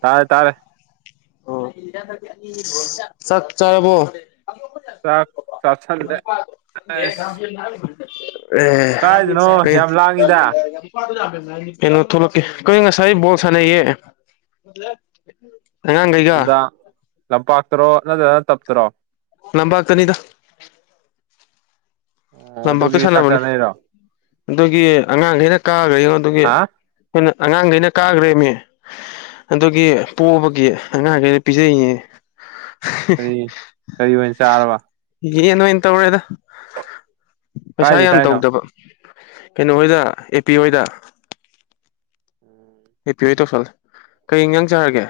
ꯇꯥꯔꯦ ꯇꯥꯔꯦ ꯑꯣ ꯆꯥꯛ ꯆꯥꯔꯕꯣ ꯆꯥꯛ ꯆꯥꯁꯜꯂꯦ ꯃꯄꯥ [unintelligible] ꯑꯁ ꯀꯥꯏꯗꯅꯣ ꯌꯥꯝ ꯂꯥꯡꯉꯤꯗ ꯑꯦ ꯀꯩꯅꯣ ꯊꯣꯛꯂꯛꯀꯦ ꯀꯩꯅ [unintelligible] ꯉꯁꯥꯏ ꯕꯣꯜ ꯁꯥꯟꯅꯩꯌꯦ ꯑꯉꯥꯡꯈꯩꯒ ꯅꯨꯝꯗꯥꯡ ꯂꯝꯄꯥꯛꯇꯔꯣ ꯅꯠꯇ꯭ꯔꯒ ꯇꯞꯇꯔꯣ ꯂꯝꯄꯥꯛꯇꯅꯤꯗ ꯑꯣ ꯂꯝꯄꯥꯛꯇ ꯑꯗꯨꯒꯤ ꯆꯥꯛ ꯁꯥꯟꯅꯕꯅꯦ ꯆꯥꯅꯩꯔꯣ ꯑꯗꯒꯤ ꯑꯉꯥꯡꯈꯩꯅ ꯀꯥꯒ꯭ꯔꯦ ꯑꯗꯨꯒꯤ ꯍꯥ ꯑꯈꯣꯏꯅ ꯑꯉꯥꯡꯒꯩꯅ ꯀꯥꯈ꯭ꯔꯦꯃꯤ ꯑꯗꯨꯒꯤ ꯄꯣꯕꯒꯤ ꯑꯉꯥꯡꯈꯩꯩꯗ ꯄꯤꯖꯩꯅꯦ ꯀꯔꯤ ꯀꯔꯤ ꯑꯣꯏꯅ ꯆꯥꯔꯕ ꯌꯦꯟ ꯑꯣꯏꯅ ꯇꯧꯔꯦꯗ ꯄꯩꯁꯥ ꯀꯥꯏꯗ ꯌꯥꯝ ꯆꯥꯏꯅꯣ ꯇꯧꯗꯕ ꯀꯩꯅꯣ ꯍꯣꯏꯗ ꯑꯦꯄꯦ ꯍꯣꯏꯗ ꯑꯣ ꯑꯦꯄꯦ ꯍꯣꯏ ꯇꯧꯁꯜꯂꯦ ꯀꯩ ꯏꯟꯖꯥꯡ ꯆꯥꯔꯒꯦ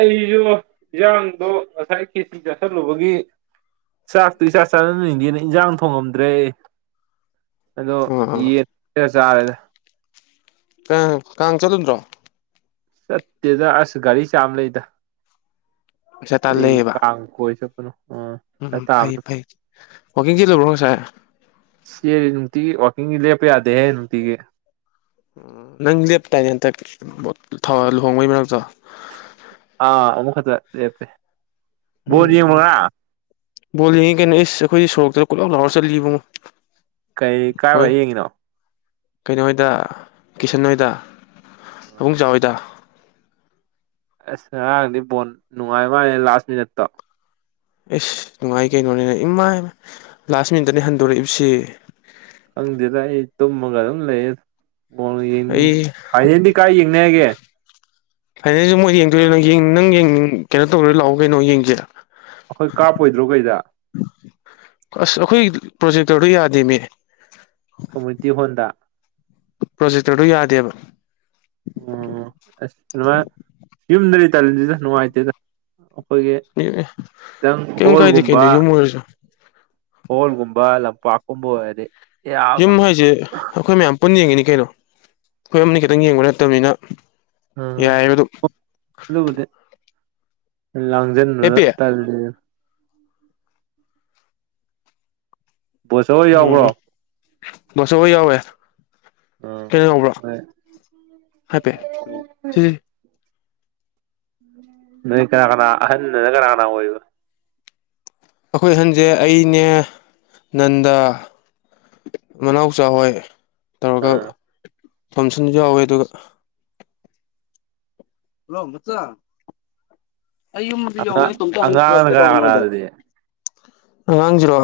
ꯑꯩꯗꯨ ꯌꯦꯟꯖꯥꯡꯗꯣ ꯉꯁꯥꯏ ꯈꯦꯆꯤ ꯆꯥꯁꯤꯜꯂꯨꯕꯒꯤ ꯆꯥꯛꯇꯤ ꯏꯆꯥ ꯆꯥꯅꯅꯤꯡꯗꯦꯅ ꯏꯟꯖꯥꯡ ꯊꯣꯡꯉꯝꯗ꯭ꯔꯦ ꯑꯗꯣ ꯑꯥ ꯌꯦ [unintelligible] ꯆꯥꯔꯦꯗ ꯑ ꯀꯥꯡ ꯆꯠꯗ꯭ꯔꯣ ꯆꯠꯇꯦꯗ ꯑꯁ ꯒꯥꯔꯤ ꯆꯥ ꯑꯃ ꯂꯩꯗ ꯄꯩꯁꯥ ꯇꯥꯟ ꯀꯔꯤ ꯂꯩꯌꯦꯕ ꯀꯥꯡ ꯀꯣꯢ ꯆꯠꯄꯅꯣ ꯑ ꯎꯝ ꯈꯔ ꯎꯝ ꯐꯩꯌꯦ ꯇꯥꯕꯅ ꯐꯩ ꯋꯥꯀꯤꯡ ꯆꯦꯂꯨꯕ꯭ꯔꯣ ꯉꯁꯥꯏ ꯁꯤ ꯅꯨꯡꯇꯤꯒꯤ ꯋꯥꯛꯀꯤꯡꯒꯤ ꯂꯦꯞꯄ ꯌꯥꯗꯦꯍꯦ ꯅꯨꯡꯇꯤꯒꯤ ꯅꯪꯖꯦ ꯄꯦꯔꯦꯟꯇꯒꯤ ꯍꯟꯇꯛ ꯂꯨꯍꯣꯡꯕꯒꯤ ꯃꯔꯛꯇꯣ [inaudible] ꯑ ꯑꯃꯨꯛ ꯍꯠꯇ ꯂꯦꯞꯄꯦ ꯎꯝ ꯕꯣꯜ ꯎꯝ ꯌꯦꯡꯕ꯭ꯔꯥ ꯕꯣꯜꯂꯤꯉ ꯀꯩꯅꯣ ꯏꯁ ꯑꯩꯈꯣꯏꯗꯤ ꯁꯣꯔꯣꯛꯇ ꯄꯨꯂꯥꯎ ꯂꯥꯎꯔ ꯆꯠꯂꯤ ꯏꯕꯨꯡꯉꯣ ꯀꯩ ꯍꯣꯏ ꯀꯥꯏꯋꯥꯏ ꯌꯦꯡꯉꯤꯅꯣ ꯀꯩꯅꯣ ꯍꯣꯏꯗ ꯀꯤꯁꯟ ꯍꯣꯏꯗ ꯄꯕꯨꯡꯆꯥꯥ ꯍꯣꯏꯗ ꯑꯁ ꯉꯔꯥꯡꯗꯤ ꯕꯣꯟ ꯅꯨꯡꯉꯥꯏ ꯃꯥꯜꯂꯦ ꯂꯥꯁ ꯃꯤꯅꯤꯠꯇꯣ ꯑꯦꯁ ꯅꯨꯡꯉꯥꯏ ꯀꯩꯅꯣꯅꯦ ꯏꯃꯥ ꯂꯥꯁ ꯃꯤꯅꯤꯠꯇꯅꯦ ꯍꯟꯗꯣꯔꯛꯏꯕꯁꯤ ꯈꯪꯗꯦꯗ ꯑꯩ ꯇꯨꯝꯃꯒ ꯑꯗꯨꯝ ꯂꯩꯌꯦ ꯕꯨꯜꯒ ꯌꯦꯡꯅꯤꯡꯗꯦ ꯑꯩ ꯐꯥꯏꯅꯦꯜꯗꯤ ꯀꯥꯏ ꯌꯦꯡꯅꯤ ꯍꯥꯏꯒꯦ ꯐꯥꯏꯅꯁꯨ ꯃꯣꯏ ꯌꯦꯡꯗꯣꯏꯅꯣ ꯅꯪꯡ ꯀꯩꯅꯣ ꯇꯧꯔ ꯂꯥꯛꯑꯣ ꯀꯩꯅꯣ ꯌꯦꯡꯁꯤ ꯑꯩꯈꯣꯏ ꯀꯥꯞꯄꯣꯏꯗ꯭ꯔꯣ ꯀꯩꯗ ꯑꯁ ꯑꯩꯈꯣꯏ ꯄ꯭ꯔꯣꯖꯦꯛꯇꯔꯗꯣ ꯌꯥꯗꯦꯃꯦ ꯀꯃꯨꯅꯤꯇꯤ ꯍꯣꯟꯗ ꯄ꯭ꯔꯣꯖꯦꯛꯇꯔꯗꯨ ꯌꯥꯗꯦꯕ ꯑꯣ ꯑꯁ ꯑꯗꯨꯃꯥꯏ ꯌꯨꯝꯗꯗꯤ ꯇꯜꯂꯤꯁꯤꯗ ꯅꯨꯡꯉꯥꯏꯇꯦꯗ ꯑꯩꯈꯣꯏꯒꯤ ꯗꯪ ꯀꯩꯝ ꯀꯥꯏꯗꯦ ꯀꯩꯅꯣ ꯍꯣꯜꯒꯨꯝꯕ ꯌꯨꯝ ꯑꯣꯏꯔꯁꯨ ꯍꯣꯜꯒꯨꯝꯕ ꯂꯝꯄꯥꯛꯀꯨꯝꯕ ꯑꯣꯏꯔꯗꯤ ꯌꯥꯕ ꯌꯨꯝ ꯍꯥꯏꯁꯦ ꯑꯩꯈꯣꯏ ꯃꯌꯥꯝ ꯄꯨꯟꯅ ꯌꯦꯡꯉꯤꯅꯤ ꯀꯩꯅꯣ ꯑꯩꯈꯣꯏ ꯑꯃꯅꯤ ꯈꯤꯇꯪ ꯌꯦꯡꯕ ꯅꯠꯇꯕꯅꯤꯅ ꯑ ꯌꯥꯏꯑꯕ ꯑꯗꯨꯝ ꯑꯗꯨꯕꯨꯗꯤ ꯂꯥꯡꯁꯤꯟꯗꯨ ꯑꯦꯄꯦ ꯇꯜꯂꯤ ꯎꯝ ꯌꯥꯎꯕ꯭ꯔꯣ ꯎꯝ ꯃꯁ ꯑꯩꯏ ꯌꯥꯎꯋꯦ ꯎꯝ ꯀꯩꯅ ꯌꯥꯎꯕ꯭ꯔꯥ ꯍꯣꯏ ꯍꯥꯏ ꯄꯦ ꯁꯤ ꯅꯣꯏ ꯀꯅꯥ ꯀꯅꯥ ꯑꯍꯟꯅꯅ ꯀꯅꯥ ꯀꯅꯥ ꯑꯣꯏꯕ ꯑꯩꯈꯣꯏ ꯑꯍꯟꯁꯦ ꯑꯩꯅꯦ ꯅꯟꯗ ꯃꯅꯥꯎ ꯆꯥ ꯍꯣꯏ ꯇꯧꯔꯒ ꯑꯥ ꯐꯪꯁꯟꯁꯨ ꯌꯥꯎꯋꯦ ꯑꯗꯨꯒ ꯍꯜꯂꯣ ꯃꯆꯥ ꯑꯩ ꯌꯨꯝꯗ ꯌꯧꯔꯦ ꯑꯉꯥꯡ ꯑꯉꯥꯡꯅ ꯀꯅꯥ ꯀꯅꯥ ꯀꯣꯝꯇꯧꯅꯗ ꯑꯗꯨꯗꯤ ꯑꯉꯥꯡꯁꯤꯔꯣ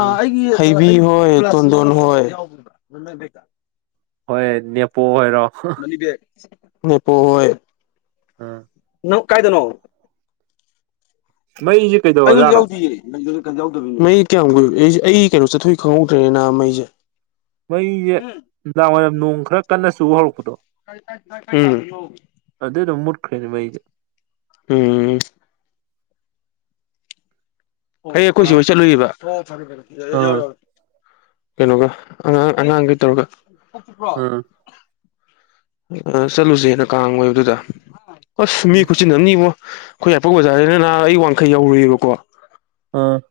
ꯑ ꯑꯩꯒꯤ ꯍꯩꯕꯤ ꯍꯣꯏ ꯇꯣꯟꯗꯣꯟ ꯍꯣꯏ ꯍꯣꯏ ꯅꯦꯄꯣ ꯑꯣꯏꯔꯣ [unintelligible] ꯅꯦꯄꯣ ꯍꯣꯏ ꯎꯝ ꯅꯪ ꯀꯥꯏꯗꯅꯣ ꯃꯩꯁꯦ ꯑꯩꯉꯣꯟ ꯀꯩꯗꯧꯔꯖꯥꯠꯅꯣ ꯌꯥꯎꯗꯦ ꯃꯩ ꯀꯌꯥꯝ ꯀꯨꯏ ꯑꯩꯁꯦ ꯑꯩ ꯀꯩꯅꯣ ꯆꯠꯊꯣꯛꯏ ꯈꯪꯍꯧꯗ꯭ꯔꯦꯅ ꯃꯩꯁꯦ ꯃꯩꯁꯦ ꯅꯨꯡꯗꯥꯡꯋꯥꯏꯔꯝ ꯅꯣꯡ ꯈꯔ ꯀꯟꯅ ꯆꯨꯕ ꯍꯧꯔꯛꯄꯗꯣ ꯎꯝ ꯑꯗꯨꯗ ꯃꯨꯠꯈꯔꯦꯅꯦ ꯃꯩꯁꯦ ꯎꯝ ꯑꯩ ꯑꯩꯈꯣꯏ ꯆꯦ ꯑꯥ ꯍꯣꯏ ꯆꯠꯂꯨꯏꯕ ꯑꯣ ꯐꯔꯦ ꯐꯔꯦ ꯌꯥ ꯌꯥꯎꯔꯦ ꯀꯩꯅꯣꯒ ꯑꯉꯥꯡ ꯑꯉꯥꯡꯒ ꯇꯧꯔꯒ [unintelligible] ꯑꯥ ꯑ ꯆꯠꯂꯨꯁꯦꯅ ꯀꯥꯡ ꯑꯣꯏꯕꯑꯗꯨꯗ ꯑꯥꯁ ꯃꯤ ꯈꯨꯆꯤꯟ ꯑꯃꯥꯅꯤꯕꯣ ꯏꯕꯣ ꯑꯩꯈꯣꯏ ꯌꯥꯔꯤꯄꯣꯛ ꯕꯖꯥꯔꯁꯤꯗ ꯅꯍꯥ ꯑꯩ ꯋꯥꯡꯈꯩ ꯌꯔꯨꯏꯕꯀꯣ ꯎꯝ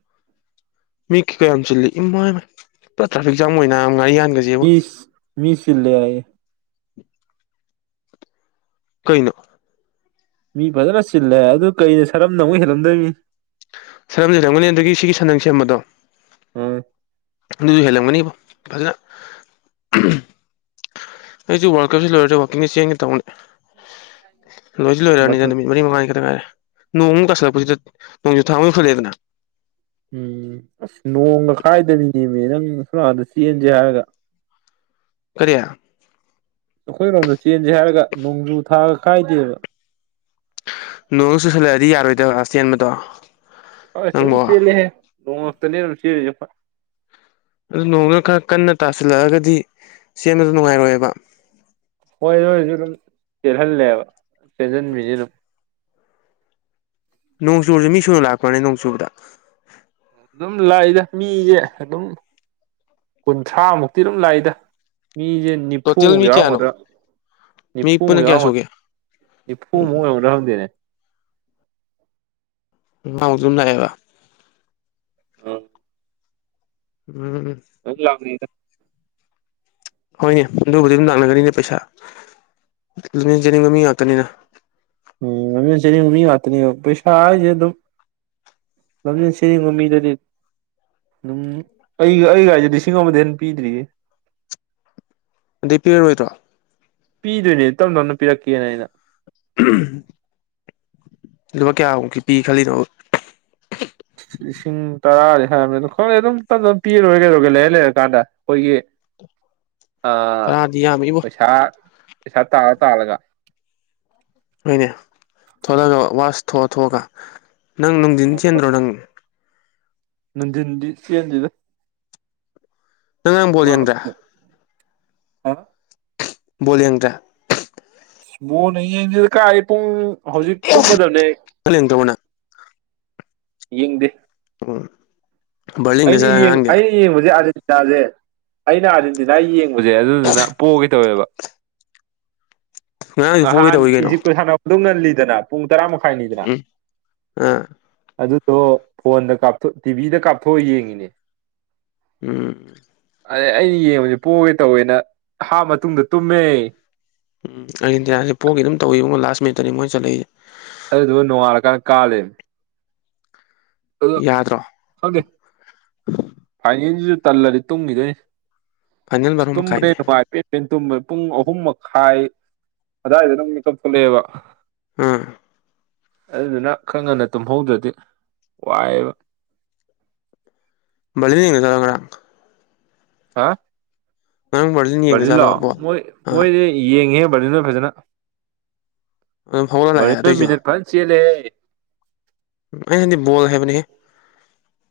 ꯃꯤ ꯀ ꯀꯌꯥꯝ ꯌꯥꯝ ꯆꯤꯜꯂꯤ ꯏꯃꯥ ꯄꯨꯔꯥ ꯇ꯭ꯔꯥꯐꯤꯛ ꯖꯥꯝ ꯑꯣꯏꯅ ꯌꯥꯝ ꯉꯥꯔꯤ ꯌꯥꯟꯒꯁꯤ ꯏꯁ ꯃꯤ ꯁꯤꯜꯂꯦ ꯍꯥꯏꯌꯦ ꯀꯩꯅꯣ ꯃꯤ ꯐꯖꯅ ꯆꯤꯜꯂꯦ ꯑꯗꯨ ꯀꯩꯗ ꯁꯔꯝꯗ ꯑꯃꯨꯛ ꯍꯦꯜꯂꯝꯗꯣꯏꯅꯤ ꯁꯔꯝꯅ ꯍꯦꯟꯂꯝꯒꯅꯤ ꯑꯗꯒꯤ ꯁꯤꯒꯤ ꯁꯟꯅꯪ ꯁꯦꯝꯕꯗꯣ ꯑꯥ ꯑꯗꯨꯁꯨ ꯍꯦꯜꯂꯝꯒꯅꯤꯕꯣ ꯐꯖꯅ ꯑꯩꯁꯨ ꯋꯥꯔꯜ ꯀꯞꯁꯤ ꯂꯣꯏꯔ ꯋꯥꯛꯀꯤꯡꯁꯦ ꯆꯦꯟꯒꯦ ꯇꯧꯅꯦ ꯂꯣꯏꯗꯤ ꯂꯣꯏꯔꯛꯑꯅꯤꯅ ꯃꯊꯛ ꯅꯨꯃꯤꯠ ꯃꯔꯤ ꯃꯉꯥꯅꯤ ꯈꯤꯇꯪ ꯉꯥꯏꯔꯦ ꯅꯣꯡꯃꯨꯛ ꯀꯥꯁꯤꯜꯂꯛꯄꯁꯤꯗ ꯅꯣꯡꯁꯨꯨ ꯊꯥ ꯑꯃꯨꯛ ꯌꯧꯁꯟꯂꯛꯑꯦꯗꯅ ꯎꯝ ꯑꯁ ꯅꯣꯡꯒ ꯈꯥꯏꯗꯕꯤꯅꯤ ꯅꯦꯃꯤ ꯅꯪ ꯁꯣꯝ ꯅꯥꯀꯠꯗ ꯆꯦꯟꯁꯦ ꯍꯥꯏꯔꯒ [inaudible] ꯀꯔꯤ ꯑꯩꯈꯣꯏꯔꯣꯝꯗ ꯆꯦꯟꯁꯦ ꯍꯥꯏꯔꯒ ꯅꯣꯡꯖꯨ ꯊꯥꯒ ꯈꯥꯏꯗꯦꯕ ꯅꯣꯡꯁꯦ ꯆꯨꯁꯜꯂꯛꯑꯗꯤ ꯌꯥꯔꯣꯏꯗ ꯑ ꯆꯦꯟꯕꯗꯣ [unintelligible] ꯅꯪꯕꯣ ꯅꯣꯡꯛꯇꯅꯦ ꯑꯗꯨꯝ ꯆꯦꯟꯂꯤꯁꯦ ꯑꯩꯈꯣꯏ ꯑꯗꯨ ꯅꯣꯡꯗꯨꯅ ꯈꯔ ꯀꯟꯅ ꯇꯥꯁꯤꯜꯂꯛꯑꯒꯗꯤ ꯆꯦꯟꯕꯗꯣ ꯅꯨꯡꯉꯥꯏꯔꯣꯏꯑꯕ ꯍꯣꯏ ꯑꯗꯨꯣꯏꯁꯨ ꯑꯗꯨꯝ ꯆꯦꯜꯍꯜꯂꯦꯕ ꯆꯦꯟꯁꯤꯟꯕꯤꯅꯤ ꯑꯗꯨꯝ ꯅꯣꯡꯆꯨꯔꯁꯦ ꯃꯤ ꯁꯨꯅ ꯂꯥꯛꯄ꯭ꯔꯅꯦ ꯅꯣꯡ ꯆꯨꯕꯗ ꯑꯗꯨꯝ ꯂꯥꯛꯏꯗ ꯃꯤꯁꯦ ꯑꯗꯨꯝ ꯀꯨꯟꯊ꯭ꯔꯥ ꯃꯨꯛꯇꯤ ꯑꯗꯨꯝ ꯂꯥꯛꯏꯗ ꯃꯤꯁꯦ ꯇꯣꯇꯦꯜ ꯅꯤꯐꯨꯃꯨꯛ ꯃꯤ ꯀꯌꯥꯅꯣ ꯌꯥꯎꯔꯝꯒꯗ꯭ꯔꯥ ꯃꯤ ꯅꯤꯐꯨꯃꯨꯛ ꯄꯨꯟꯅ ꯀꯌꯥ ꯁꯨꯒꯦ ꯌꯥꯎꯔꯝꯒꯗ ꯅꯤꯐꯨꯃꯨꯛ ꯎꯝ ꯑꯣꯏꯔꯝꯒꯗ꯭ꯔ ꯈꯪꯗꯦꯅꯦ ꯉꯥꯎꯖꯨꯝ ꯂꯥꯛꯑꯦꯕ ꯑꯪ ꯎꯝ [unintelligible] ꯍꯣꯏꯅꯦ ꯑꯗꯨꯕꯨꯗꯤ ꯑꯗꯨꯝ ꯂꯥꯛꯅꯒꯅꯤꯅꯦ ꯄꯩꯁꯥ ꯂꯝꯖꯦꯟꯆꯦꯟꯅꯤꯡꯕ ꯃꯤ ꯉꯥꯛꯇꯅꯤꯅ ꯎꯝ ꯂꯝꯖꯦꯟ ꯆꯦꯟꯅꯤꯡꯕ ꯃꯤ ꯉꯥꯛꯇꯅꯤꯕ ꯄꯩꯁꯥ ꯍꯥꯏꯁꯦ ꯑꯗꯨꯝ ꯂꯝꯖꯦꯟ ꯆꯦꯟꯅꯤꯡꯕ ꯃꯤꯗꯗꯤ ꯑꯗꯨꯝ ꯑꯩꯒ ꯑꯩꯒꯥꯏꯁꯦ ꯂꯤꯁꯤꯡ ꯑꯃꯗ ꯍꯦꯟ ꯄꯤꯗ꯭ꯔꯤꯌꯦ ꯑꯗꯩ ꯄꯤꯔꯔꯣꯏꯗ꯭ꯔꯣ ꯄꯤꯗꯣꯏꯅꯦ ꯇꯞꯅ ꯇꯞꯅ ꯄꯤꯔꯛꯀꯦꯅ ꯑꯩꯅ ꯂꯨꯄꯥ ꯀꯌꯥꯃꯨꯛꯀꯤ ꯄꯤ ꯈꯜꯂꯤꯅꯣ ꯂꯤꯁꯤꯡ ꯇꯔꯥꯗꯤ ꯍꯥꯏꯕꯅꯦ ꯑꯗꯨ ꯈꯪꯗꯦ ꯑꯗꯨꯝ ꯇꯞ ꯇꯞꯅ ꯄꯤꯔ ꯂꯣꯏꯔꯦ ꯀꯩꯗꯧꯔꯒꯦ ꯂꯩꯔ ꯂꯩꯔꯀꯥꯟꯗ ꯑꯩꯈꯣꯏꯒꯤ [unintelligible] ꯑ ꯇꯔꯥꯗꯤ ꯌꯥꯝꯃꯤꯕꯣ ꯄꯩꯁꯥ ꯄꯩꯁꯥ ꯇꯥꯂ ꯇꯥꯜꯂꯒ ꯍꯣꯏꯅꯦ ꯊꯣꯛꯣꯂꯛꯒ ꯋꯥꯁ ꯊꯣꯛꯑ ꯊꯣꯛꯑꯒ ꯅꯪ ꯅꯨꯡꯊꯤꯟ ꯆꯦꯟꯗ꯭ꯔꯣ ꯅꯪ ꯅꯨꯡꯗꯤꯟꯗꯤ ꯆꯦꯟꯗꯦꯗ ꯅꯪ ꯉꯔꯥꯡ ꯕꯣꯜ ꯌꯦꯡꯗ꯭ꯔꯦ ꯋꯥꯁ ꯍꯥ ꯕꯣꯜ ꯌꯦꯡꯗ꯭ꯔꯦ ꯕꯣꯜꯀꯥ ꯌꯦꯡꯗꯦꯗꯥ ꯀꯥꯏꯗꯩ ꯄꯨꯡ ꯍꯧꯖꯤꯛ ꯇꯨꯝꯃꯗꯕꯅꯦ ꯑꯩ ꯅꯪ ꯌꯦꯡꯗ꯭ꯔꯕꯣ ꯅꯪ ꯌꯦꯡꯗꯦ ꯍꯣꯢ ꯑꯩꯅ ꯌꯦꯡ ꯌꯦꯡꯕꯁꯦ ꯑꯥꯔꯖꯦꯟꯇꯤꯅꯥꯁꯦ ꯑꯩꯅ ꯑꯥꯔꯖꯦꯟꯇꯤꯅꯥ ꯌꯦꯡꯕꯖꯦ ꯑꯗꯨꯗꯨꯅ ꯄꯣꯒꯦ ꯇꯧꯋꯦꯕ ꯉꯔꯥꯡꯁꯨ ꯄꯣꯒꯦ ꯉꯥꯍꯥꯟ ꯇꯧꯋꯤ ꯀꯩꯅꯣ ꯏꯖꯤꯞꯀꯥ ꯁꯥꯅꯕ ꯑꯗꯨ ꯉꯜꯂꯤꯗꯅ ꯄꯨꯡ ꯇꯔꯥ ꯃꯈꯥꯏꯅꯤꯗꯅ ꯎꯝ ꯑꯥ ꯑꯗꯨꯗꯣ ꯐꯣꯟꯗ ꯀꯥꯞ ꯇꯤꯚꯤꯗ ꯀꯥꯞꯊꯣꯛꯑ ꯌꯦꯡꯉꯤꯅꯦ ꯎꯝ ꯑꯥ ꯑꯩꯅ ꯌꯦꯡꯕꯁꯦ ꯄꯣꯒꯦ ꯇꯧꯋꯦꯅ ꯍꯥꯞ ꯃꯇꯨꯡꯗ ꯇꯨꯝꯃꯦ ꯎꯝ ꯑꯥꯔꯖꯦꯟꯇꯤꯅꯥꯁꯦ ꯄꯣꯒꯦ ꯑꯗꯨꯝ ꯇꯧꯏꯕꯣ ꯂꯥꯁ ꯃꯤꯅꯠꯇꯅꯤ ꯃꯣꯏ ꯆꯠꯂꯛꯏꯁꯦ ꯑꯗꯨꯗꯨꯒ ꯅꯣꯡꯉꯥꯂꯀꯥꯟꯗ ꯀꯥ ꯂꯩꯔꯃꯤ ꯑꯗꯣ ꯌꯥꯗ꯭ꯔꯣ ꯍꯪꯗꯦ ꯐꯥꯏꯅꯦꯜꯁꯤꯁꯨ ꯇꯜꯂꯗꯤ ꯇꯨꯝꯈꯤꯗꯣꯏꯅꯤ ꯐꯥꯏꯅꯦꯜ ꯢꯁ ꯕꯥꯔꯣ ꯇꯨꯝꯕꯅ ꯃꯈꯥꯏꯅꯦ ꯍꯦꯅ ꯅꯨꯡꯉꯥꯏ ꯄꯦꯟ ꯄꯦꯟ ꯇꯨꯝꯕ ꯄꯨꯡ ꯑꯍꯨꯝ ꯃꯈꯥꯏ ꯑꯗꯥꯏꯗ ꯅ ꯃꯤꯀꯞ ꯊꯣꯛꯂꯛꯑꯦꯕ ꯑꯥ ꯑꯗꯨꯗꯨꯅ ꯈꯔ ꯉꯟꯅ ꯇꯨꯝꯍꯧꯗ꯭ꯔꯗꯤ ꯋꯥꯏꯑꯦꯕ ꯃꯔꯤꯂꯩꯅꯖꯥꯠꯂꯣ ꯉꯥꯔꯥꯡ ꯍꯥ ꯉꯅꯨ ꯃꯔꯤ [unintelligible] ꯃꯔꯤꯟꯂꯣ ꯃꯣꯏ ꯃꯣꯏꯗꯤ ꯌꯦꯡꯉꯤꯍꯦ ꯚꯔꯅꯤꯜꯍꯣꯏ ꯐꯖꯅ ꯑꯗꯨꯝ ꯍꯧꯒꯠꯂ ꯂꯥꯛꯑꯦ ꯚꯔꯅꯤꯜꯍꯣꯢ ꯑꯗꯨꯏꯁꯨ ꯃꯤꯅꯠ ꯐꯖꯅ ꯆꯦꯜꯂꯤꯍꯦ ꯑꯩꯍꯥꯏꯗꯤ ꯕꯣꯜ ꯍꯥꯏꯕꯅꯤꯍꯦ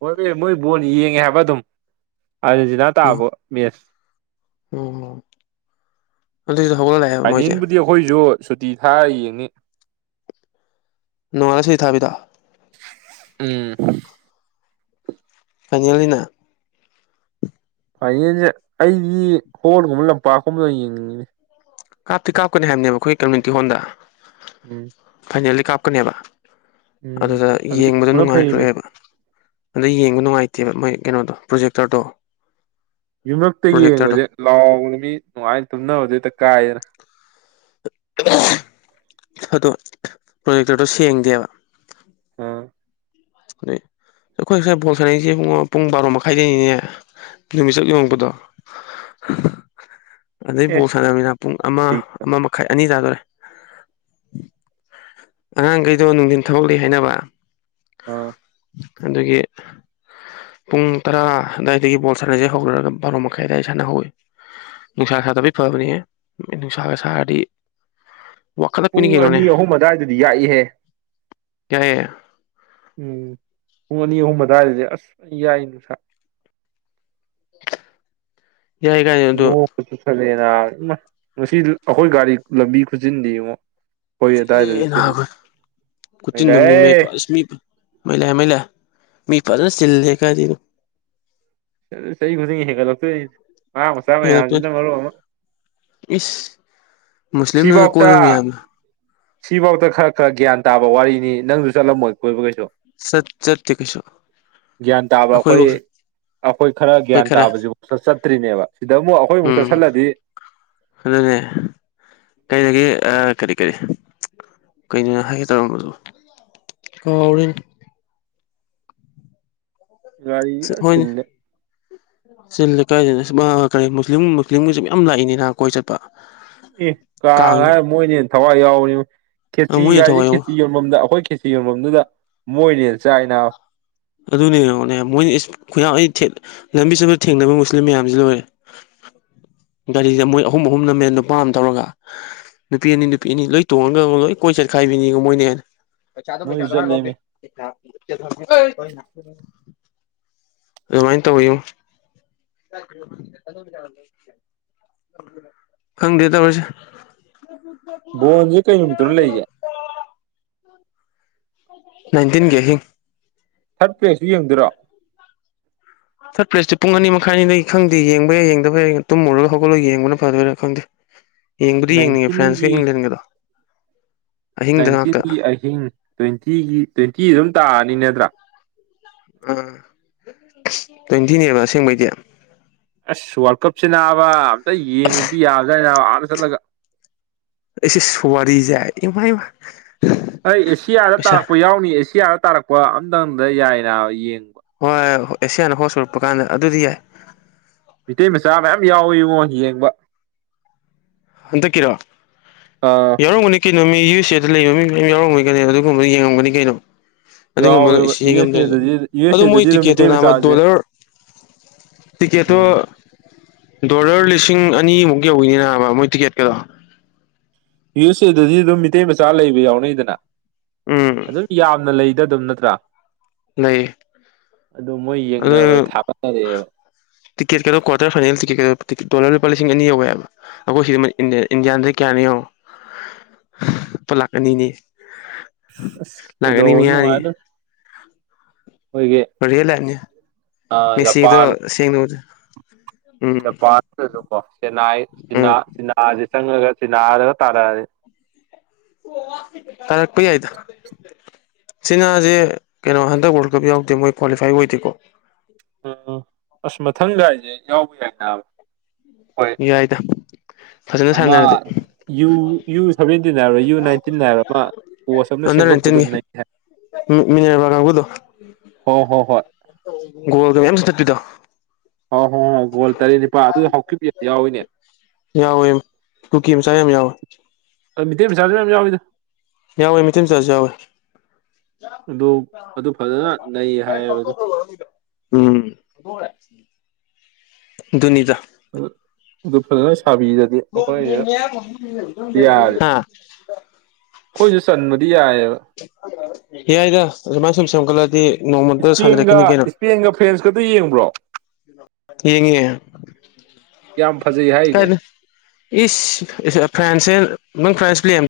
ꯍꯣꯏꯃꯦ ꯃꯣꯏ ꯕꯣꯟ ꯌꯦꯡꯉꯦ ꯍꯥꯏꯕ ꯑꯗꯨꯝ ꯑꯖꯦꯟꯇꯤꯅ ꯇꯥꯕꯣ ꯃꯦꯁ ꯑꯣ ꯑꯗꯨꯏꯁꯨ ꯍꯧꯒꯠꯂ ꯂꯥꯛꯑꯦꯕ ꯃꯣꯏꯁꯦ ꯐꯥꯏꯅꯦꯜꯕꯨꯗꯤ ꯑꯩꯈꯣꯏꯁꯨ ꯁꯨꯇꯤ ꯊꯥꯔꯥ ꯌꯦꯡꯅꯤ ꯅꯣꯉꯥꯟ ꯁꯩꯇꯤꯊꯥꯕꯤꯗꯦ ꯎꯝ ꯐꯥꯏꯅꯦꯜꯅꯤꯅ ꯐꯥꯏꯅꯦꯜꯁꯦ ꯑꯩꯗꯤ ꯍꯣꯜꯒꯨꯝꯕ ꯂꯝꯄꯥꯛꯀꯨꯝꯕꯗ ꯌꯦꯡꯅꯤꯡꯉꯤꯅꯦ ꯀꯥꯞꯇꯤ ꯀꯥꯞꯀꯅꯤ ꯍꯥꯏꯕꯅꯦꯕ ꯈꯣꯈꯣꯏ ꯀꯝꯃꯨꯅꯤꯇꯤ ꯍꯣꯜꯗ ꯎꯝ ꯐꯥꯏꯅꯦꯜꯗꯤ ꯀꯥꯞꯀꯅꯦꯕ ꯎꯝ ꯑꯗꯨꯗ ꯑꯗꯨꯗꯤ ꯌꯦꯡꯕꯗꯥ ꯄꯨꯅ ꯐꯩꯃꯤ ꯅꯨꯡꯉꯥꯏꯔꯣꯏꯕ ꯑꯗꯥ ꯌꯦꯡꯕ ꯅꯨꯡꯉꯥꯏꯇꯦꯕ ꯃꯥꯏ ꯀꯩꯅꯣꯗꯣ ꯄ꯭ꯔꯣꯖꯦꯛꯇꯔꯗꯣ ꯌꯨꯝꯂꯛꯇ ꯄ꯭ꯔꯣꯖꯦꯛꯇꯔꯗꯣ ꯌꯦꯡꯕꯁꯦ ꯂꯥꯎꯕꯗ ꯃꯤ ꯅꯨꯡꯉꯥꯏꯅ ꯇꯨꯝꯅꯕꯗ ꯍꯦꯛꯇ ꯀꯥꯏꯑꯦꯅ ꯑꯗꯣ ꯄ꯭ꯔꯣꯖꯦꯛꯇꯔꯗꯣ ꯁꯦꯡꯗꯦꯕ ꯑꯥ ꯑꯩꯈꯣꯏ ꯁꯥꯏ ꯕꯣꯜ ꯁꯥꯟꯅꯩꯁꯦ ꯏꯕꯨꯡꯉꯣ ꯄꯨꯡ ꯕꯥꯔꯣ ꯃꯈꯥꯏꯗꯩꯅꯤꯅꯦ ꯅꯨꯃꯤꯠ ꯆꯞ ꯌꯨꯡꯉꯛꯄꯗꯣ ꯑꯗꯩ ꯑꯦ ꯕꯣꯜ ꯁꯥꯟꯅꯃꯤꯅ ꯄꯨꯡ ꯑꯃ ꯑꯩ ꯑꯃ ꯃꯈꯥꯏ ꯑꯅꯤ ꯇꯥꯗꯣꯔꯦ ꯑꯉꯥꯡꯒꯩꯗꯣ ꯅꯨꯡꯗꯤꯟ ꯊꯕꯛ ꯂꯩ ꯍꯥꯏꯅꯕ ꯑꯥ ꯑꯗꯨꯒꯤ ꯄꯨꯡ ꯇꯔꯥ ꯑꯗꯥꯏꯗꯒꯤ ꯕꯣꯜ ꯁꯥꯟꯅꯁꯦ ꯍꯧꯔꯒ ꯕꯥꯔꯣ ꯃꯈꯥꯏ ꯑꯗꯥꯏ ꯁꯥꯟꯅ ꯍꯧꯋꯦ ꯅꯨꯡꯁꯥ ꯁꯥꯗꯕꯒꯤ ꯐꯕꯅꯦꯍꯦ ꯅꯣꯏ ꯅꯨꯡꯁꯥꯒ ꯁꯥꯔꯗꯤ ꯋꯥꯈꯠꯂꯛꯄꯅꯤ ꯄꯨꯡ ꯀꯩꯅꯣꯅꯦ ꯑꯅꯤ ꯑꯍꯨꯝ ꯑꯗꯥꯏꯗꯗꯤ ꯌꯥꯛꯏꯍꯦ ꯌꯥꯏꯌꯦ ꯎꯝ ꯄꯨꯡ ꯑꯅꯤ ꯑꯍꯨꯝ ꯑꯗꯨꯗꯥꯏꯗꯗꯤ ꯑꯁ ꯌꯥꯛꯏ ꯅꯨꯡꯁꯥ ꯌꯥꯏ ꯀꯥꯏꯅ ꯑꯗꯣ ꯅꯣꯛꯄꯁꯨ ꯐꯖꯩ ‌ꯅꯕꯥ ꯏꯃꯥꯏ ꯉꯁꯤ ꯑꯩꯈꯣꯏ ꯒꯥꯔꯤ ꯂꯝꯕꯤ ꯈꯨꯆꯤꯟꯗꯤꯉꯣ ꯆꯤꯟꯂꯤꯌꯦ ꯅꯕꯥ ꯈꯨꯆꯤꯟꯑꯝꯅꯦ ꯃꯦ ꯃꯩꯂꯩ ꯐꯥꯁ ꯁꯂꯤꯞ ꯃꯩ ꯂꯥꯛꯑꯦ ꯃꯩ ꯂꯥꯛꯑꯦ ꯃꯤ ꯐꯖꯅ ꯆꯤꯜꯂꯦꯍꯦ ꯀꯤꯏꯗꯩꯅꯣ ꯆꯍꯤ ꯈꯨꯗꯤꯡꯒꯤ ꯍꯦꯟꯒꯠꯂꯛꯇꯣꯏꯅꯤ ꯃꯌꯥꯡ ꯃꯆꯥ ꯍꯦꯜꯂꯛꯇꯣꯏꯅꯤ ꯃꯌꯥꯝꯁꯤꯅ ꯃꯔꯣꯟ ꯑꯃ ꯏꯁ ꯃꯨꯁꯂꯤꯝꯅꯒ ꯁꯤꯕꯣꯛꯇ ꯀꯣꯏꯕ ꯃꯌꯥꯝꯗꯣ ꯁꯤꯕꯣꯛꯇ ꯈꯔ ꯈꯔ ꯒ꯭ꯌꯥꯟ ꯇꯥꯕ ꯋꯥꯔꯤꯅꯤ ꯅꯪꯁꯨ ꯆꯠꯂꯝꯃꯣꯏ ꯀꯣꯏꯕ ꯀꯩꯁꯨ ꯆꯠ ꯆꯠꯇꯦ ꯀꯩꯁꯨ ꯒ꯭ꯌꯥꯟ ꯇꯕꯔꯥ ꯑꯩꯈꯣꯏ ꯑꯩꯈꯣꯏꯕꯧ ꯑꯩꯈꯣꯏ ꯈꯔ ꯒ꯭ꯌꯥꯟ ꯇꯥꯕꯁꯤꯐꯥꯎ ꯆꯠ ꯆꯠꯇ꯭ꯔꯤꯅꯦꯕ ꯁꯤꯗ ꯃꯨꯛ ꯑꯩꯈꯣꯏ ꯑꯃꯨꯛ ꯎꯝ ꯆꯠꯁꯤꯜꯂꯗꯤ ꯑꯗꯨꯅꯦ ꯀꯩꯗꯒꯤ ꯑ ꯀꯔꯤ ꯀꯔꯤ ꯀꯩꯅꯣ ꯍꯥꯏꯒꯦ ꯇꯧꯔꯝꯕꯗꯣ ꯀꯥꯎꯔꯦꯅꯦ ꯒꯔꯤꯖꯦ ꯐꯖꯟ ꯆꯤꯟꯂꯦ ꯆꯤ ꯂꯦ ꯀꯥꯏꯗꯩꯅꯣ ꯑꯁꯃꯥ‌ ꯀꯔꯤ ꯃꯨꯁꯂꯤꯝ ꯃꯨꯁꯂꯤꯝꯒꯤꯁꯨ ꯃꯌꯥꯝ ꯂꯥꯛꯏꯅꯦ ꯅ ꯀꯣꯏ ꯆꯠꯄ ꯑꯦ ꯀꯥꯡ ꯀꯥꯡꯅꯦ ꯍꯥꯏꯔ ꯃꯣꯏꯅ ꯍꯦꯟꯅ ꯊꯋꯥꯏ ꯌꯥꯎꯕꯅꯦꯉꯣ ꯈꯦꯆꯤ ꯃꯣꯏꯅ ꯒꯥꯁꯦ ꯊꯋꯥꯏ ꯌꯥꯎ ꯈꯦꯆꯤ ꯌꯣꯟ ꯃꯝꯗ ꯑꯩꯈꯣꯏ ꯈꯦꯁꯤ ꯌꯣꯟꯕꯝꯗꯨꯗ ꯃꯣꯏꯅ ꯍꯦꯟꯅ ꯆꯥꯏꯅ ꯅꯕꯥ ꯑꯗꯨꯅꯦ‌ ꯌꯦꯡꯉꯨꯅꯦ ꯃꯣꯏꯅ ꯏꯁ ꯈꯨꯌꯥꯟ ꯑꯩ ꯊꯦ ꯂꯝꯕꯤ ꯆꯠꯄꯗ ꯊꯦꯡꯅꯕ ꯃꯨꯁꯂꯤꯟ ꯃꯌꯥꯝꯖꯦ ꯂꯣꯏꯔꯦ ꯒꯥꯔꯤꯗ ꯃꯣꯏ ꯑꯍꯨꯝ ꯑꯍꯨꯝ ꯅꯝꯃꯦ ꯅꯨꯄꯥ ꯑꯃ ꯊꯧꯔꯒ ꯅꯨꯄꯤ ꯑꯅꯤ ꯅꯨꯄꯤ ꯑꯅꯤ ꯂꯣꯏ ꯇꯣꯡꯉꯒꯉꯣ ꯂꯣꯏ ꯀꯣꯏ ꯆꯠꯈꯥꯏꯕꯤꯅꯤꯉꯣ ꯃꯣꯏꯅ ꯍꯦꯟ ꯄꯩꯁꯥꯗꯣ ꯃꯣꯏꯁꯨ ꯄꯩꯁꯥꯗꯣ ꯍꯥꯏꯔꯣ ꯂꯥꯎꯁꯦ ꯆꯠꯂꯦꯃꯤ [unintelligible] ꯑꯗꯨꯃꯥꯏꯟ ꯇꯧꯋꯦꯉꯣ ꯈꯪꯗꯦ ꯇꯧꯔꯤꯁꯦ ꯕꯣꯟꯖꯦ ꯀꯩ ꯅꯨꯃꯤꯠꯇꯅꯣ ꯂꯩꯖꯦ ꯅꯥꯏꯟꯇꯤꯟꯒꯤ ꯑꯥꯍꯤꯡ ꯊꯥꯔꯠ ꯄꯂꯦꯁꯨ ꯌꯦꯡꯗꯣꯏꯔꯣ ꯊꯥꯔꯠ ꯄꯂꯦꯁꯇꯤ ꯄꯨꯡ ꯑꯅꯤ ꯃꯥꯈꯏꯅꯤꯅ ꯈꯪꯗꯦ ꯌꯦꯡꯕ ꯌꯥꯏ ꯌꯦꯡꯗꯕ ꯌꯥꯏ ꯇꯨꯝꯃꯨꯔꯒ ꯍꯧꯠꯂꯒ ꯌꯦꯡꯕ ꯐꯗꯣꯏꯔꯥ ꯈꯪꯗꯦ [inaudible] ꯌꯦꯡꯕꯨꯗꯤ ꯌꯦꯡꯅꯤꯡꯉꯦ ꯐ꯭ꯔꯥꯟꯁꯀꯥ ꯅꯥꯏꯟꯇꯤꯟꯒꯤ ꯏꯪꯂꯦꯟꯒꯗꯣ ꯑꯍꯤꯡꯗ ꯉꯥꯛꯇ ꯅꯥꯏꯟꯇꯤꯟꯒꯤ ꯑꯍꯤꯡ ꯇ꯭ꯋꯦꯟꯇꯤꯒꯤ ꯇ꯭ꯋꯦꯟꯇꯤ ꯑꯗꯨꯝ ꯇꯥꯔꯅꯤ ꯅꯠꯇ꯭ꯔꯥ ꯎꯝ ꯇ꯭ꯋꯦꯟꯇꯤꯅꯦꯕ ꯑꯁꯦꯡꯕꯩꯗꯤ ꯑꯁ ꯋꯥꯔꯜ ꯀꯞꯁꯤ ꯅꯥꯕ ꯑꯝꯇꯥ ꯌꯦꯡꯉꯨꯕꯗꯤ ꯌꯥꯕꯖꯠꯅꯤ ꯅꯥꯕ ꯑꯥꯗ ꯆꯠꯂꯒ ꯏꯁ ꯏꯁ ꯋꯥꯔꯤꯖꯦ ꯏꯃꯥꯏꯃꯥ ꯑꯩ ꯑꯦꯁꯤꯌꯥꯗ ꯄꯩꯁꯥ ꯇꯥꯔꯛꯄ ꯌꯥꯎꯅꯤꯌꯦ ꯑꯦꯁꯤꯌꯥꯗ ꯇꯥꯔꯛꯄ ꯑꯝꯇꯪꯗ ꯌꯥꯏ ꯅꯥꯕ ꯌꯦꯡꯕ ꯍꯣꯏ ꯑꯦꯁꯤꯌꯥꯅ ꯍꯣꯁ ꯑꯣꯏꯔꯛꯄ ꯀꯥꯟꯗ ꯑꯗꯨꯗꯤ ꯌꯥꯏ ꯃꯤꯇꯩ ꯃꯆꯥ ꯃꯌꯥꯝ ꯌꯥꯎꯏꯉꯣ ꯌꯦꯡꯕ ꯍꯟꯗꯛꯀꯤꯔꯥ ꯑꯥ ꯌꯥꯎꯔꯝꯒꯅꯤ ꯀꯩꯅꯣ ꯃꯤ ꯌꯨ ꯑꯦꯁ ꯑꯦ ꯗꯥ ꯂꯩꯕ ꯃꯤ ꯃꯌꯥꯝ ꯌꯥꯎꯔꯝꯒꯅꯤ ꯀꯩꯅꯣ ꯑꯗꯨꯒꯨꯝꯕ ꯌꯦꯡꯉꯝꯒꯥꯅꯤ ꯀꯩꯅꯣ ꯑꯗꯨꯒꯨꯝꯕꯅ ꯌꯥꯎꯋꯦꯕ ꯏꯁ ꯌꯨ ꯑꯦꯁ ꯑꯦꯗꯗꯤ ꯌꯦꯡꯉꯝꯗꯣꯏꯅꯦ ꯌꯨ ꯑꯗꯨ ꯑꯦꯁ ꯑꯦꯗꯗꯤ ꯃꯣꯏ ꯑꯗꯨꯝ ꯇꯤꯛꯀꯦꯠꯇꯨ ꯃꯤꯇꯩ ꯅꯥꯕ ꯃꯆꯥꯁꯦ ꯗꯣꯂꯔ ꯎꯝ ꯇꯤꯀꯦꯠꯇꯣ ꯗꯣꯂꯔ ꯂꯤꯁꯤꯡ ꯑꯅꯤꯃꯨꯛ ꯌꯧꯋꯤꯅꯦ ꯅꯥꯕ ꯃꯣꯏ ꯇꯤꯛꯀꯦꯠꯀꯥꯗꯣ ꯌꯨ ꯑꯦꯁ ꯑꯦ ꯗꯥꯗꯤ ꯑꯗꯨꯝ ꯃꯤꯇꯩ ꯃꯆꯥ ꯂꯩꯕ ꯌꯥꯎꯅꯩꯗꯅ ꯎꯝ ꯑꯗꯨꯝ ꯌꯥꯝꯅ ꯂꯩꯗ ꯑꯗꯨꯝ ꯅꯠꯇ꯭ꯔꯥ ꯂꯩ ꯑꯗꯨ ꯃꯣꯏ ꯌꯦꯡꯅꯕ ꯊꯥꯒꯠꯅꯔꯛꯑꯦꯕ ꯇꯤꯀꯦꯠ ꯀꯥꯗꯣ ꯀ꯭ꯋꯥꯇꯔ ꯐꯥꯏꯅꯦꯜ ꯇꯤꯀꯦꯠ ꯗꯣꯂꯔ ꯂꯨꯄꯥ ꯂꯤꯁꯤꯡ ꯑꯅꯤ ꯌꯧꯋꯦ ꯍꯥꯏꯕ ꯑꯈꯣꯏ ꯁꯤꯗ ꯏꯟꯗꯤꯌꯥꯟꯗ ꯀꯌꯥꯅꯣ ꯌꯦꯡꯉꯣ ꯂꯨꯄꯥ ꯂꯥꯛꯈ ꯑꯅꯤꯅꯦ ꯑꯁ ꯀꯩꯗꯧꯔ ꯅꯨꯉꯥꯏꯗꯣꯏꯅꯣ ꯔꯤꯌꯦꯜ ꯂꯥꯏꯞꯅꯤ ꯃꯦꯁꯤꯗꯣ ꯖꯄꯥꯟ ꯁꯦꯡꯅ ꯎꯝ ꯖꯥꯄꯥꯟ ꯅꯠꯇ꯭ꯔꯖꯨꯀꯣ ꯆꯦꯟꯅꯥꯏ ꯆꯤꯅꯥ ꯎꯝ ꯆꯤꯅꯥ ꯖꯦ ꯆꯪꯉꯥꯒ ꯆꯤꯅꯥꯗꯒ ꯇꯥꯔꯛꯑꯗꯤ ꯇꯥꯔꯛꯄ ꯌꯥꯏꯗ ꯆꯤꯅꯥꯖꯦ ꯀꯩꯅꯣ ꯍꯟꯗꯛ ꯋꯥꯔꯜ ꯀꯞ ꯌꯥꯎꯗꯦ ꯃꯣꯏ ꯀ꯭ꯋꯥꯂꯤꯐꯥꯏ ꯑꯣꯏꯗꯦꯀꯣ ꯎꯝ ꯎꯝ ꯑꯁ ꯃꯊꯪꯒꯥꯏꯗꯤ ꯌꯥꯎꯕ ꯌꯥꯏ ꯅꯥꯕ ꯍꯣꯏ ꯌꯥꯏꯗ ꯐꯖꯅ ꯑꯃ ꯁꯥꯟꯅꯔꯗꯤ ꯌꯨ ꯌꯨ ꯁꯥꯚꯦꯟꯇꯤꯟ ꯍꯥꯏꯕ꯭ꯔꯥ ꯌꯨ ꯅꯥꯏꯟꯇꯤꯟ ꯍꯥꯏꯕ꯭ꯔꯥ ꯑꯃ ꯀꯣꯁ ꯑꯃꯅ ꯁꯦꯝꯒꯠꯄꯗꯨꯅ ꯅꯩ ꯍꯥꯏ ꯎꯝ ꯃꯤꯅꯥꯔꯕ ꯀꯥꯡꯕꯨꯗꯣ ꯍꯣ ꯍꯣ ꯍꯣꯏ ꯒꯣꯜꯒꯥ ꯃꯌꯥꯝ ꯆꯟꯊꯠꯄꯤꯗꯣ ꯍꯣꯏ ꯍꯣꯏ ꯒꯣꯜ ꯇꯔꯦꯠ ꯅꯤꯄꯥꯜ ꯑꯗꯨꯗ ꯍꯥꯎꯀꯤꯕ ꯌꯥꯝ ꯌꯥꯎꯋꯤꯅꯦ ꯌꯥꯎꯋꯦ ꯀꯨꯀꯤ ꯃꯆꯥ ꯌꯥꯝ ꯌꯥꯎꯋꯦ ꯃꯤꯇꯩ ꯃꯆꯥꯖꯨ ꯌꯥꯝ ꯌꯥꯎꯋꯤꯗꯥ ꯌꯥꯎꯏ ꯃꯤꯇꯩ ꯃꯆꯥꯖꯨ ꯌꯥꯎꯏ ꯑꯗꯨ ꯑꯗꯨ ꯐꯖꯅ ꯅꯩ ꯍꯥꯏꯌꯦꯕ ꯑꯗꯨ [unintelligible] ꯎꯝ ꯑꯗꯨꯅꯤꯗꯥ ꯑꯗꯨ ꯐꯖꯅ ꯁꯥꯕꯤꯔ [unintelligible] ꯍꯥ ꯑꯈꯣꯏꯖꯨ ꯆꯟꯕꯗꯤ ꯌꯥꯏ ꯌꯥꯏꯗ ꯑꯗꯨꯃꯥꯏꯅ ꯁꯨꯝ ꯁꯦꯝꯒꯠꯂꯛꯗꯤ ꯅꯣꯡꯃꯗꯤ ꯁꯥꯟꯅꯔꯛꯈꯤꯅꯤ ꯀꯩꯅꯣ ꯐꯦꯟꯁ ꯈꯛꯇ ꯌꯦꯡꯕ꯭ꯔꯣ ꯌꯦꯡꯉꯦ ꯌꯥꯝ ꯐꯖꯩ ꯍꯥꯏ ꯀꯥꯏ ꯏꯁ ꯐ꯭ꯔꯥꯟꯁꯦ ꯅꯪ ꯐ꯭ꯔꯥꯟꯁ ꯄ꯭ꯂꯦ